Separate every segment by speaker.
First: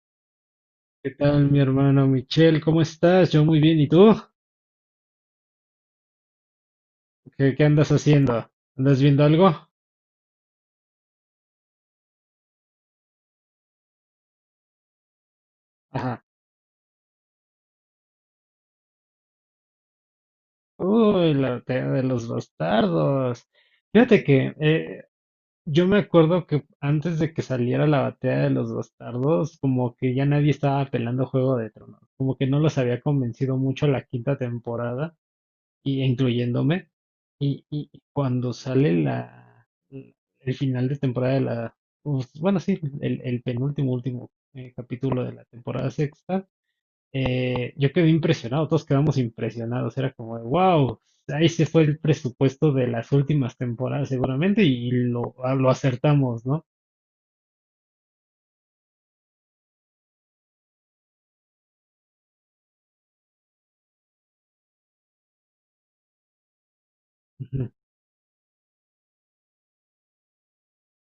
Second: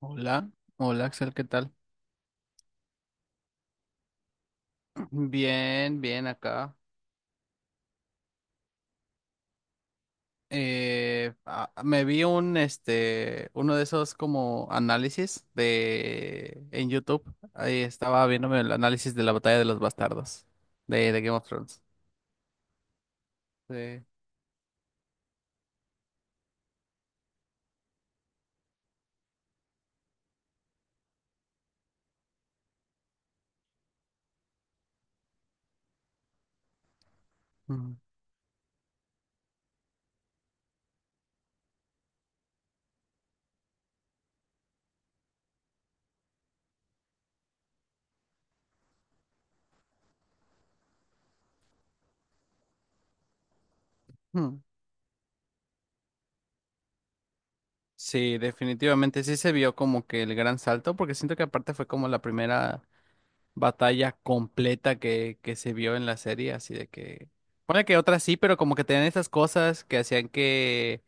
Speaker 1: Hola, hola
Speaker 2: ¿Qué
Speaker 1: Axel, ¿qué
Speaker 2: tal, mi
Speaker 1: tal?
Speaker 2: hermano Michelle? ¿Cómo estás? Yo muy bien. ¿Y tú?
Speaker 1: Bien, bien acá.
Speaker 2: ¿Qué andas haciendo? ¿Andas viendo algo?
Speaker 1: Me vi un uno de esos como análisis
Speaker 2: Ajá.
Speaker 1: de en YouTube. Ahí estaba viéndome el análisis de la batalla de los bastardos de
Speaker 2: Uy,
Speaker 1: Game of
Speaker 2: la
Speaker 1: Thrones.
Speaker 2: batalla de los bastardos.
Speaker 1: Sí.
Speaker 2: Fíjate que yo me acuerdo que antes de que saliera la batalla de los bastardos, como que ya nadie estaba pelando Juego de Tronos. Como que no los había convencido mucho la quinta temporada. Y incluyéndome. Y
Speaker 1: Ujú.
Speaker 2: cuando sale el final de temporada de pues, bueno, sí, el penúltimo, último capítulo de la temporada sexta, yo quedé impresionado, todos quedamos impresionados, era como, wow, ahí se fue el presupuesto de las últimas temporadas
Speaker 1: Ujú.
Speaker 2: seguramente y lo acertamos, ¿no?
Speaker 1: Sí, definitivamente sí se vio como que el gran salto, porque siento que aparte fue como la primera batalla completa que se vio en la serie, así de que pone que otras sí, pero como que tenían estas cosas que hacían que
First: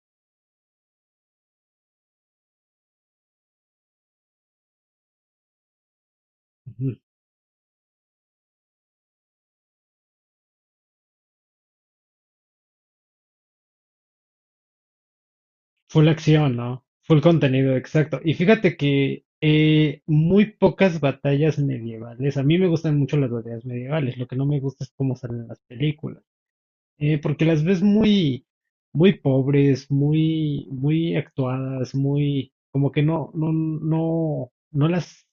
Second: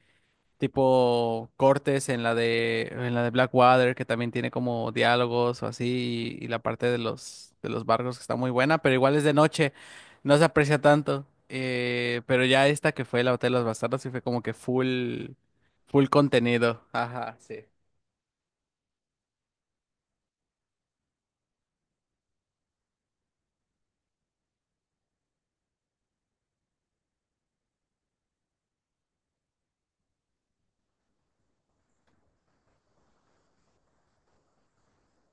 Speaker 1: tipo cortes en la de Blackwater, que también tiene como diálogos o así, y la parte de los barcos, que está muy buena, pero igual es de noche, no se aprecia tanto. Pero ya esta que fue la Hotel de los Bastardos sí fue como que full
Speaker 2: Full
Speaker 1: full
Speaker 2: acción, ¿no?
Speaker 1: contenido.
Speaker 2: Full
Speaker 1: Ajá, sí.
Speaker 2: contenido, exacto. Y fíjate que muy pocas batallas medievales. A mí me gustan mucho las batallas medievales. Lo que no me gusta es cómo salen las películas. Porque las ves muy pobres, muy actuadas, muy, como que no las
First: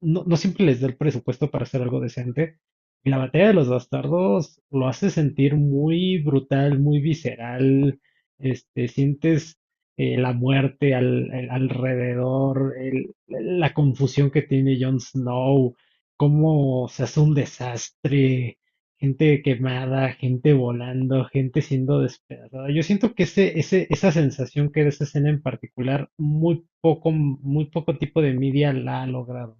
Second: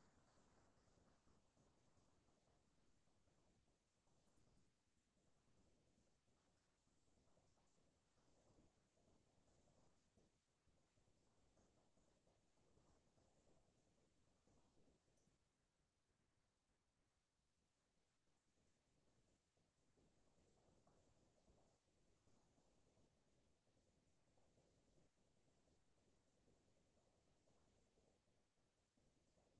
Speaker 2: no siempre les da el presupuesto para hacer algo decente. Y la batalla de los bastardos lo hace sentir muy brutal, muy visceral. Este, sientes la muerte alrededor, la confusión que tiene Jon Snow, cómo se hace un desastre, gente quemada, gente volando, gente siendo despedazada. Yo siento que esa sensación que da esa escena en particular, muy poco tipo de media la ha logrado.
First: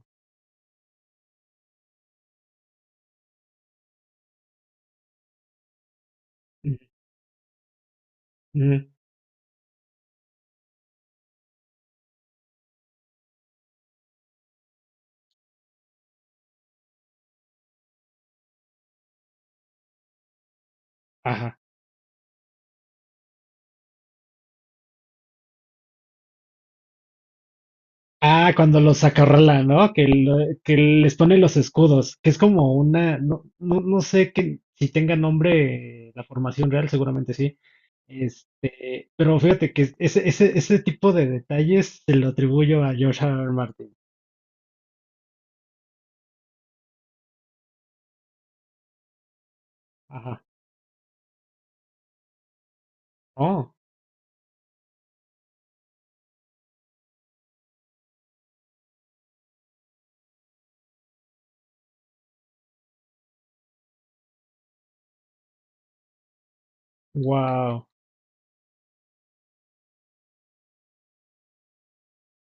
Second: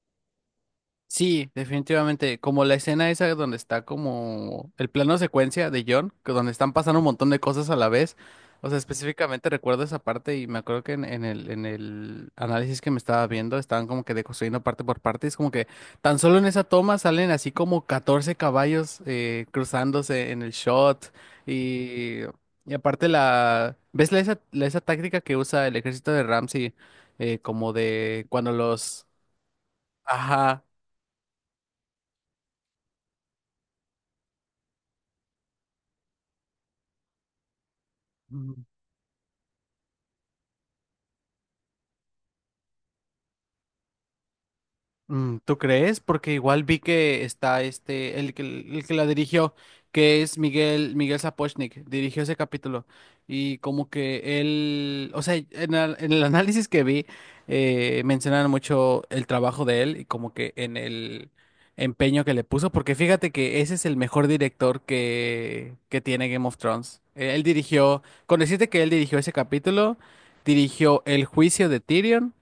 Speaker 1: Sí, definitivamente. Como la escena esa donde está como el plano secuencia de John, que donde están
Speaker 2: Ujú,
Speaker 1: pasando un montón de cosas a la vez. O sea,
Speaker 2: ujú.
Speaker 1: específicamente recuerdo esa parte y me acuerdo que en el análisis que me estaba viendo estaban como que deconstruyendo parte por parte. Es como que tan solo en esa toma salen así como 14 caballos cruzándose en el shot.
Speaker 2: Ajá.
Speaker 1: Y, y aparte la... ¿Ves la, esa, esa táctica que usa el ejército de Ramsey como de
Speaker 2: Ah,
Speaker 1: cuando
Speaker 2: cuando los
Speaker 1: los...
Speaker 2: acorrala, ¿no?
Speaker 1: Ajá.
Speaker 2: Que les pone los escudos, que es como una, no sé que, si tenga nombre la formación real, seguramente sí. Este, pero fíjate que ese tipo de detalles se lo atribuyo a George R. R. Martin.
Speaker 1: Mm, ¿tú crees? Porque igual vi que está este, el que la dirigió, que es
Speaker 2: Ajá.
Speaker 1: Miguel, Miguel Sapochnik, dirigió ese capítulo. Y
Speaker 2: Oh,
Speaker 1: como que él, o sea, en el análisis que vi, mencionan mucho el trabajo de él y como que en el empeño que le puso, porque fíjate que ese es el mejor director que tiene Game of Thrones. Él
Speaker 2: wow.
Speaker 1: dirigió, con decirte que él dirigió ese capítulo, dirigió El juicio de Tyrion.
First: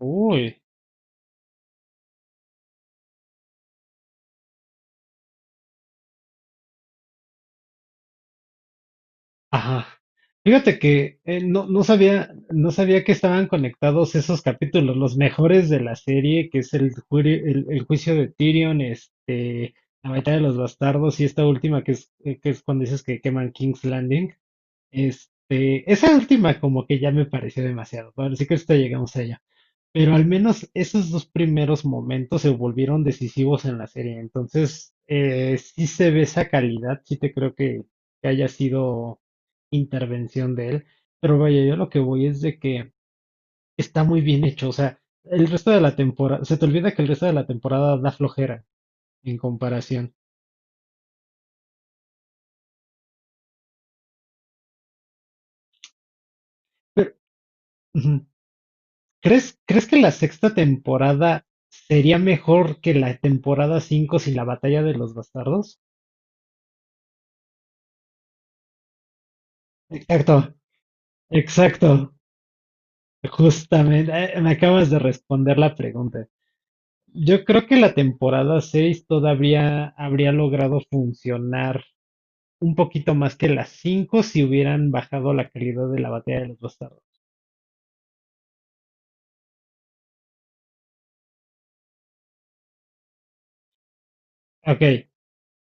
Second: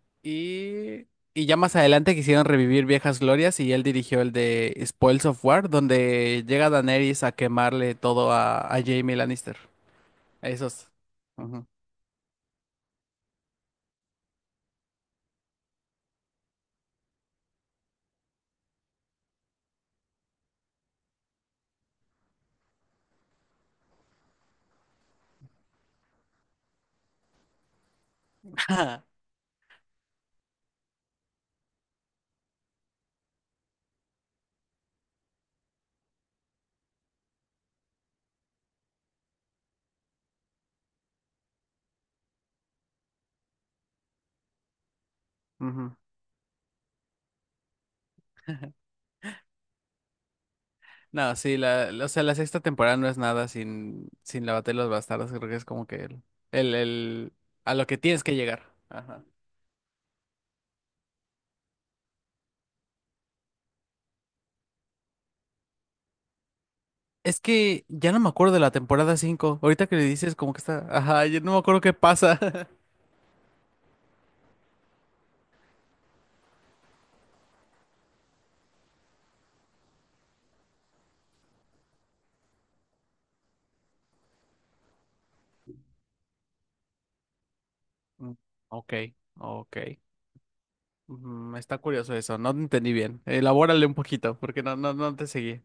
Speaker 2: Uy.
Speaker 1: Y, y ya más adelante quisieron revivir viejas glorias y él dirigió el de Spoils of War, donde llega Daenerys a quemarle todo a Jaime Lannister.
Speaker 2: Ajá.
Speaker 1: A
Speaker 2: Fíjate
Speaker 1: esos.
Speaker 2: que
Speaker 1: Ujú.
Speaker 2: no sabía, no sabía que estaban conectados esos capítulos, los mejores de la serie, que es el juicio de Tyrion, este, la batalla de los bastardos y esta última que es cuando dices que queman King's Landing. Este, esa última como que ya me pareció demasiado. Ahora sí que ahorita llegamos allá. Pero al menos esos dos primeros momentos se volvieron decisivos en la serie. Entonces, sí se ve esa calidad, sí te creo que haya sido intervención de él. Pero vaya, yo lo que voy es de que está muy bien hecho. O sea, el resto de
Speaker 1: Ujú.
Speaker 2: la temporada, se te olvida que el resto de la temporada da flojera en comparación.
Speaker 1: No, sí, la, o sea, la sexta temporada no es nada sin, sin la batalla de los bastardos. Creo que es como que el,
Speaker 2: Pero,
Speaker 1: el- a lo que tienes
Speaker 2: ujú,
Speaker 1: que llegar. Ajá.
Speaker 2: ¿crees que la sexta temporada sería mejor que la temporada 5 sin la batalla de los bastardos?
Speaker 1: Es que ya no me acuerdo de la temporada cinco. Ahorita que le dices
Speaker 2: Exacto,
Speaker 1: como que está, ajá, yo no me acuerdo qué
Speaker 2: exacto.
Speaker 1: pasa.
Speaker 2: Justamente, me acabas de responder la pregunta. Yo creo que la temporada 6 todavía habría logrado funcionar un poquito más que las 5 si hubieran bajado la calidad de la batalla de los bastardos.
Speaker 1: Mm, ok, ok. Mm, está curioso eso, no te entendí bien. Elabórale un poquito, porque no,
Speaker 2: Ok,
Speaker 1: no, no te seguí.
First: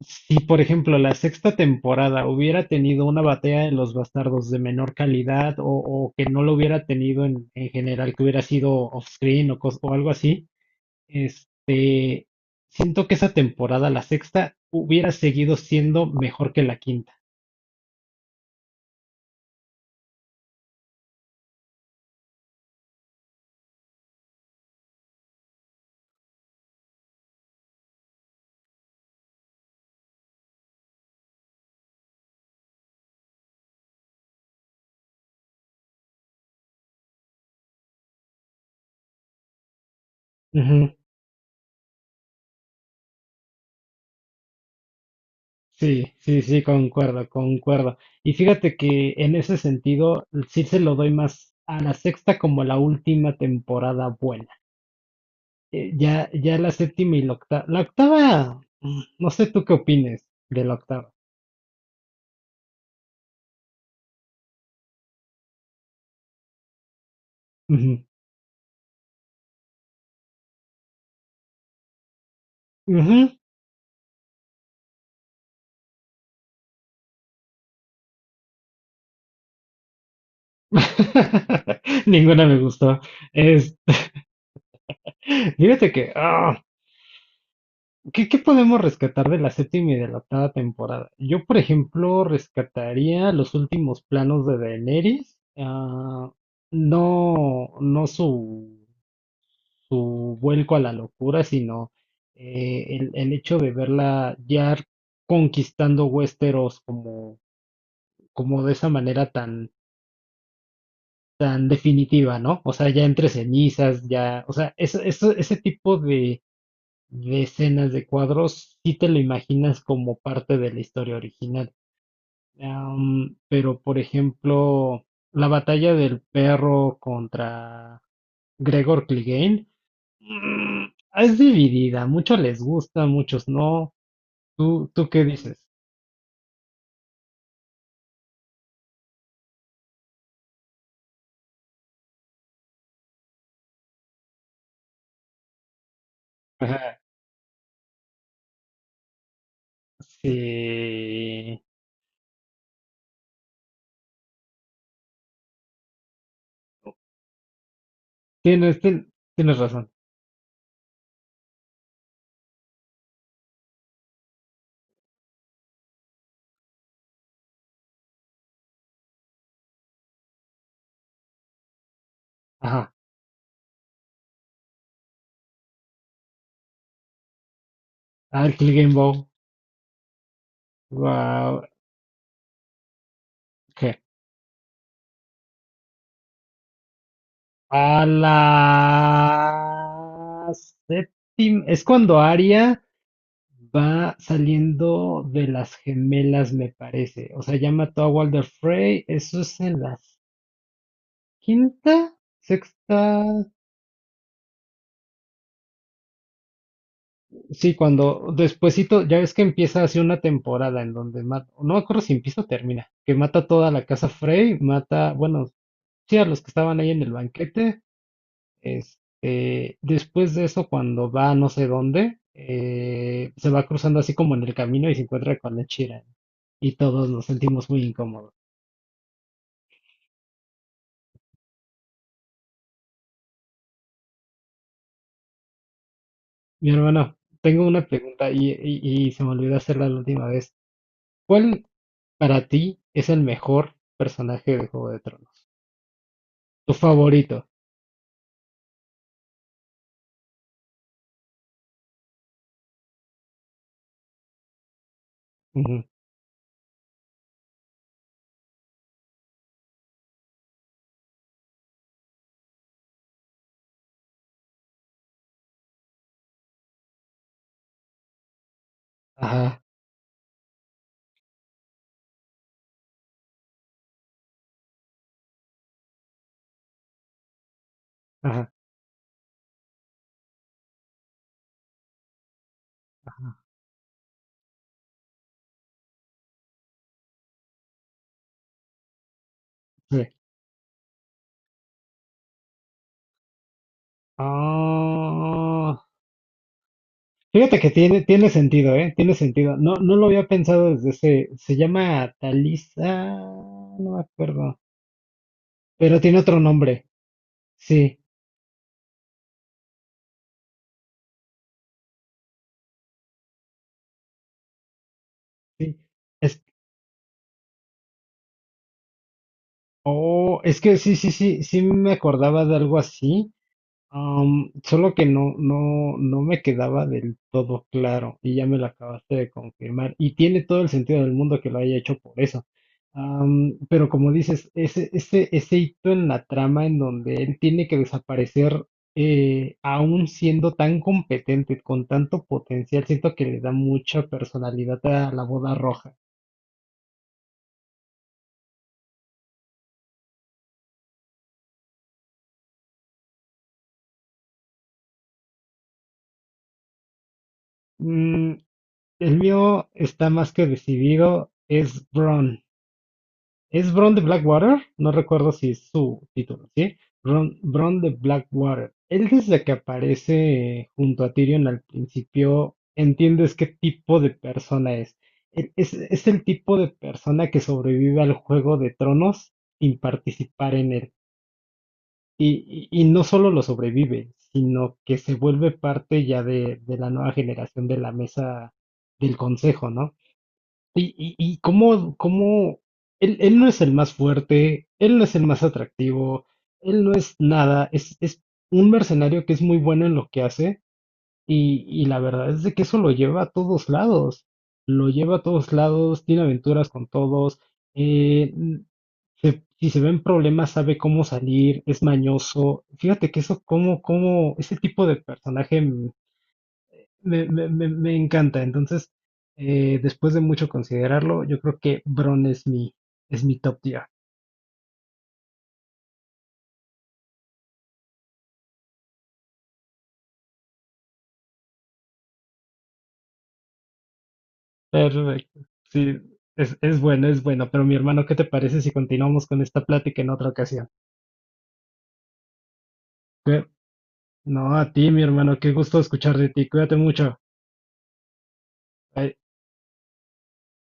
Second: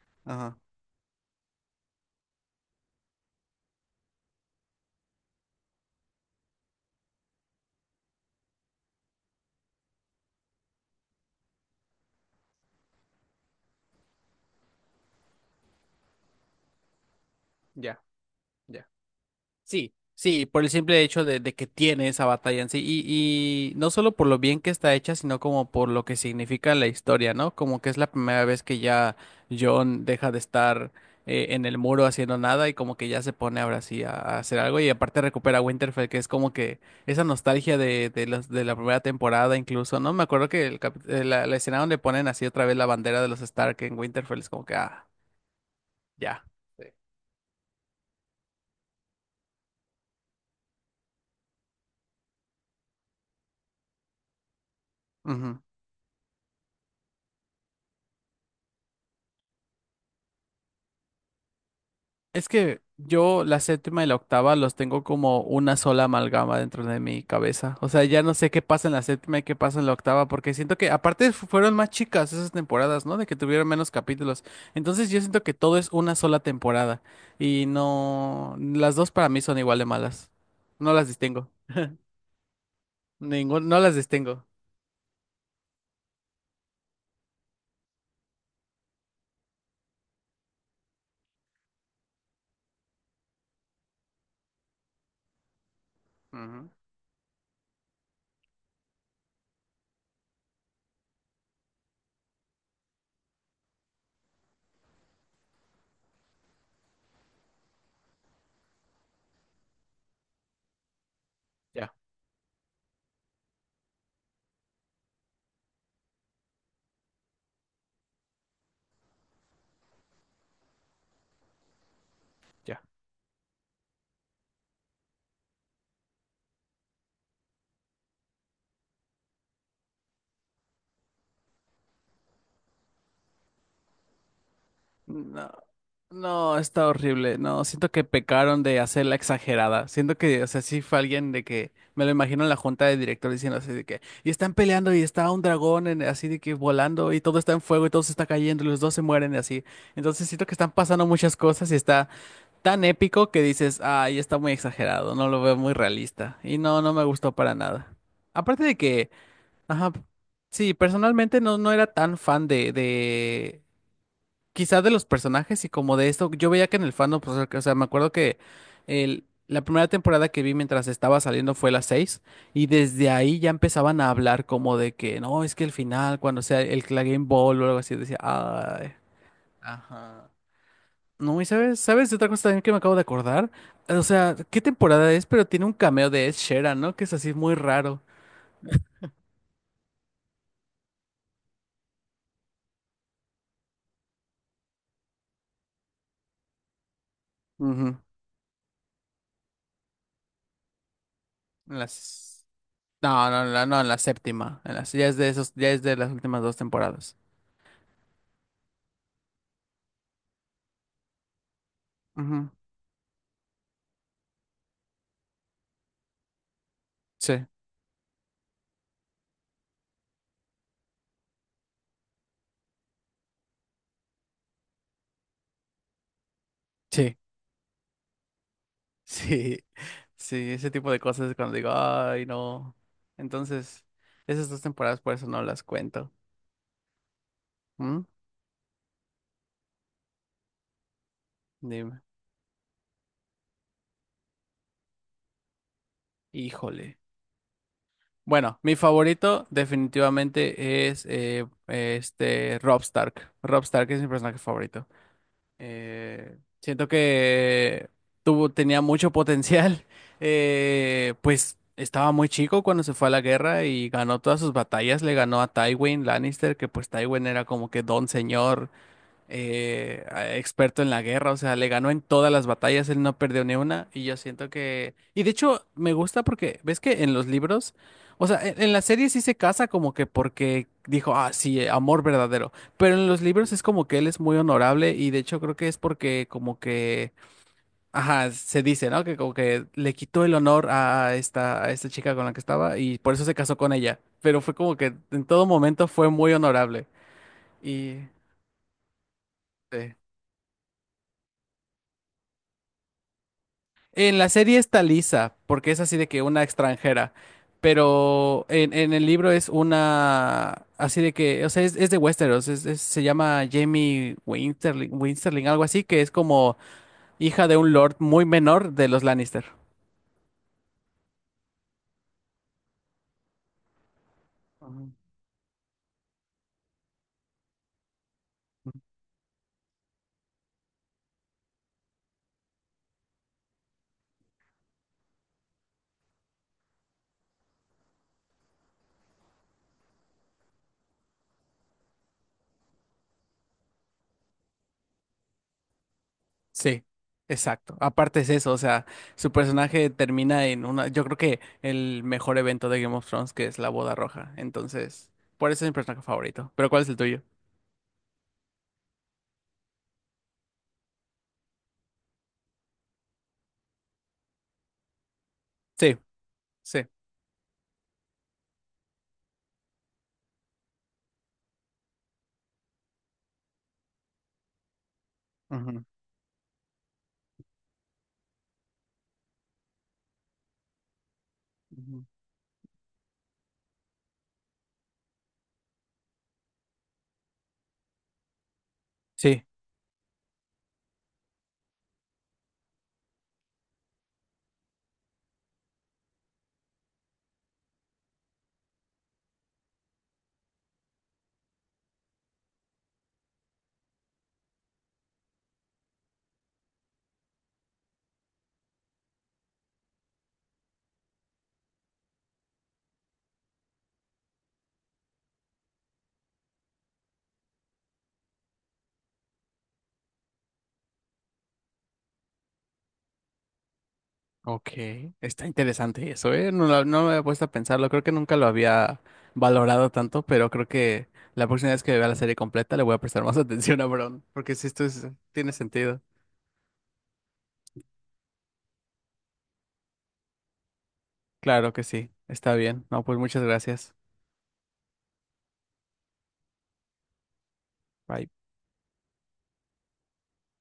Speaker 2: si
Speaker 1: Ajá,
Speaker 2: por ejemplo la sexta temporada hubiera tenido una batalla de los bastardos de menor calidad o que no lo hubiera tenido en general, que hubiera sido off-screen o, cos- o algo así. Este, siento que esa temporada, la sexta, hubiera seguido siendo mejor que la quinta.
Speaker 1: ya, ya. Sí, sí, por el simple hecho de que tiene esa batalla en sí. Y no solo por lo bien que está hecha, sino como por lo que significa la historia, ¿no? Como que es la primera vez que ya John deja de estar en el muro haciendo nada, y como que ya se pone ahora sí a hacer algo. Y aparte recupera Winterfell, que es como que esa nostalgia de, de la primera temporada incluso, ¿no? Me acuerdo que
Speaker 2: Ujú.
Speaker 1: la escena donde ponen así otra vez la bandera de los Stark en Winterfell es como que, ah,
Speaker 2: Sí, sí,
Speaker 1: ya.
Speaker 2: sí, concuerdo, concuerdo. Y fíjate que en ese sentido, sí se lo doy más a la sexta como la última temporada buena.
Speaker 1: Sí.
Speaker 2: Ya la séptima y la octava. La octava, mm, no sé tú qué opines de la octava.
Speaker 1: Es que yo la séptima y la octava los tengo como una sola amalgama dentro de mi cabeza. O
Speaker 2: Ujú.
Speaker 1: sea, ya no sé qué pasa en la séptima y qué pasa en la octava, porque siento que aparte fueron más chicas esas temporadas, ¿no? De
Speaker 2: Ujú.
Speaker 1: que tuvieron menos capítulos. Entonces yo siento que todo es una sola temporada, y no, las dos para mí son igual de malas. No las distingo.
Speaker 2: Ninguna me gustó.
Speaker 1: Ningún,
Speaker 2: Es,
Speaker 1: no las distingo.
Speaker 2: fíjate que, ah, ¿qué, qué podemos rescatar de la séptima y de la octava temporada? Yo, por ejemplo, rescataría los últimos planos de Daenerys. Ah,
Speaker 1: Ujú,
Speaker 2: no, no su, su vuelco a la locura, sino el hecho de verla ya conquistando Westeros como, como de esa manera tan
Speaker 1: ya,
Speaker 2: definitiva, ¿no? O sea, ya entre cenizas, ya, o sea, ese tipo de decenas de cuadros, sí te lo imaginas como parte de la historia original.
Speaker 1: ya.
Speaker 2: Am, pero, por ejemplo, la batalla del perro contra Gregor Clegane, mm, es dividida. Muchos les gusta, muchos no. ¿Tú qué
Speaker 1: No.
Speaker 2: dices?
Speaker 1: No, está horrible. No, siento que pecaron de hacerla exagerada. Siento que, o sea, sí fue alguien de que me lo imagino en la junta de directores diciendo así de que y están peleando y está un dragón así de que
Speaker 2: Ajá,
Speaker 1: volando y todo está en fuego y todo se está cayendo y los dos se mueren y así. Entonces siento que están pasando muchas
Speaker 2: sí.
Speaker 1: cosas y está tan épico que dices, ay, está muy exagerado, no lo veo muy realista. Y no, no me gustó para nada. Aparte de que,
Speaker 2: Tienes razón.
Speaker 1: ajá, sí, personalmente no, no era tan fan de quizá de los personajes y como de esto. Yo veía que en el fandom, pues, o sea, me acuerdo que la primera temporada que vi mientras estaba saliendo fue la seis, y
Speaker 2: Ajá.
Speaker 1: desde ahí ya empezaban a hablar como de que, no, es que el final, cuando sea la Game Ball o algo así, decía,
Speaker 2: Al Clegane
Speaker 1: ay,
Speaker 2: Bow.
Speaker 1: ajá. No, y
Speaker 2: Wow.
Speaker 1: sabes, sabes de otra cosa también que me acabo de acordar,
Speaker 2: ¿Qué?
Speaker 1: o sea, ¿qué temporada es? Pero tiene un cameo de Ed Sheeran, ¿no? Que es así muy
Speaker 2: A
Speaker 1: raro.
Speaker 2: la séptima. Es cuando Arya va saliendo de las gemelas, me parece. O sea, ya
Speaker 1: Ujú.
Speaker 2: mató a Walder Frey. Eso es en la
Speaker 1: En
Speaker 2: quinta,
Speaker 1: las...
Speaker 2: sexta.
Speaker 1: No, no, no, no, en la séptima, en las... ya es de esos, ya es de las últimas dos temporadas.
Speaker 2: Sí, cuando despuesito, ya ves que empieza así una temporada en donde mata, no me acuerdo si empieza o
Speaker 1: Ujú.
Speaker 2: termina, que mata toda la casa Frey, mata, bueno, sí, a los que estaban ahí en el
Speaker 1: Sí.
Speaker 2: banquete. Este, después de eso, cuando va a no sé dónde, se va cruzando así como en el camino y se encuentra con la Chira. Y todos
Speaker 1: Sí,
Speaker 2: nos sentimos muy incómodos.
Speaker 1: sí, sí, ese tipo de cosas es cuando digo, ay, no. Entonces, esas dos temporadas por eso no las cuento.
Speaker 2: Mi hermano, tengo una
Speaker 1: ¿Mm?
Speaker 2: pregunta y, se me olvidó hacerla la última vez. ¿Cuál
Speaker 1: Dime.
Speaker 2: para ti es el mejor personaje de Juego de Tronos? Tu
Speaker 1: Híjole.
Speaker 2: favorito.
Speaker 1: Bueno, mi favorito definitivamente es Rob Stark. Rob Stark es mi personaje favorito.
Speaker 2: Ujú.
Speaker 1: Siento que tuvo, tenía mucho potencial. Pues estaba muy chico cuando se fue a la guerra y ganó todas sus batallas. Le ganó a Tywin Lannister, que pues Tywin era como que don señor,
Speaker 2: Ajá,
Speaker 1: experto en la guerra. O sea, le ganó en todas las batallas, él no perdió ni una, y yo siento que... Y de hecho, me gusta porque, ¿ves que en los libros, o sea,
Speaker 2: ajá.
Speaker 1: en la serie sí se casa como que porque dijo, ah, sí, amor verdadero, pero en los libros es como que él es muy honorable, y de hecho creo que es porque como que, ajá, se dice, ¿no?, que como que le
Speaker 2: Sí.
Speaker 1: quitó el honor a esta chica con la que estaba, y por eso se casó con ella, pero fue como que en todo
Speaker 2: Ah,
Speaker 1: momento fue muy honorable
Speaker 2: fíjate que
Speaker 1: y...
Speaker 2: tiene sentido, ¿eh? Tiene sentido. No,
Speaker 1: sí.
Speaker 2: no lo había pensado desde ese. Se llama Talisa. No me
Speaker 1: En la
Speaker 2: acuerdo.
Speaker 1: serie está Lisa, porque es así
Speaker 2: Pero
Speaker 1: de
Speaker 2: tiene
Speaker 1: que
Speaker 2: otro
Speaker 1: una
Speaker 2: nombre.
Speaker 1: extranjera,
Speaker 2: Sí,
Speaker 1: pero en el libro es una, así de que, o sea, es de Westeros, se llama Jamie Winterling, Winsterling, algo
Speaker 2: sí.
Speaker 1: así, que es
Speaker 2: Es,
Speaker 1: como hija de un lord muy menor de los Lannister.
Speaker 2: oh, es que sí, sí, sí, sí me acordaba de algo así. Am,
Speaker 1: Ujú.
Speaker 2: solo que no me quedaba del todo claro y ya me lo acabaste de confirmar. Y tiene todo el sentido del mundo que lo haya hecho por eso. Am, pero como dices, ese hito en la trama en donde él tiene que desaparecer, aún siendo tan competente, con tanto potencial, siento que le da mucha personalidad a la boda roja.
Speaker 1: Sí, exacto. Aparte es eso, o sea, su personaje termina en una, yo creo que el mejor evento de Game of Thrones, que es la boda roja. Entonces, por eso es mi personaje favorito. Pero ¿cuál es el tuyo?
Speaker 2: Mm, el mío está más que decidido, es Bron. Es Bron de Blackwater, no recuerdo si es
Speaker 1: Sí,
Speaker 2: su título, ¿sí?
Speaker 1: sí.
Speaker 2: Bron, Bron de Blackwater. Él desde que aparece junto a Tyrion al principio, entiendes qué tipo de persona es. Él Es,
Speaker 1: Ujú.
Speaker 2: es el tipo de persona que sobrevive al Juego de Tronos sin participar en él.
Speaker 1: Ujú.
Speaker 2: Y no solo lo sobrevive, sino que se vuelve parte ya de la nueva generación de la mesa del
Speaker 1: Sí.
Speaker 2: consejo, ¿no? Y cómo, cómo él, él no es el más fuerte, él no es el más atractivo, él no es nada, es un mercenario que es muy bueno en lo que hace y la verdad es de que eso lo lleva a todos lados, lo lleva a todos lados, tiene aventuras con todos, eh, si se ven problemas sabe cómo salir, es mañoso. Fíjate que eso, cómo, cómo, ese tipo de personaje me encanta. Entonces, después de mucho considerarlo, yo creo que Bron es mi top tier.
Speaker 1: Ok, está interesante eso, ¿eh? No, no me había puesto a pensarlo, creo que nunca lo había valorado tanto, pero creo que la próxima vez que vea la serie completa le voy a prestar más atención a Bron, porque si
Speaker 2: Perfecto.
Speaker 1: tiene
Speaker 2: Sí,
Speaker 1: sentido.
Speaker 2: es bueno, es bueno. Pero mi hermano, ¿qué te parece si continuamos con esta plática en otra ocasión?
Speaker 1: Claro que sí, está bien. No, pues
Speaker 2: Cu-
Speaker 1: muchas gracias.
Speaker 2: No, a ti, mi hermano, qué gusto escuchar de ti. Cuídate mucho.
Speaker 1: Bye.
Speaker 2: Bye.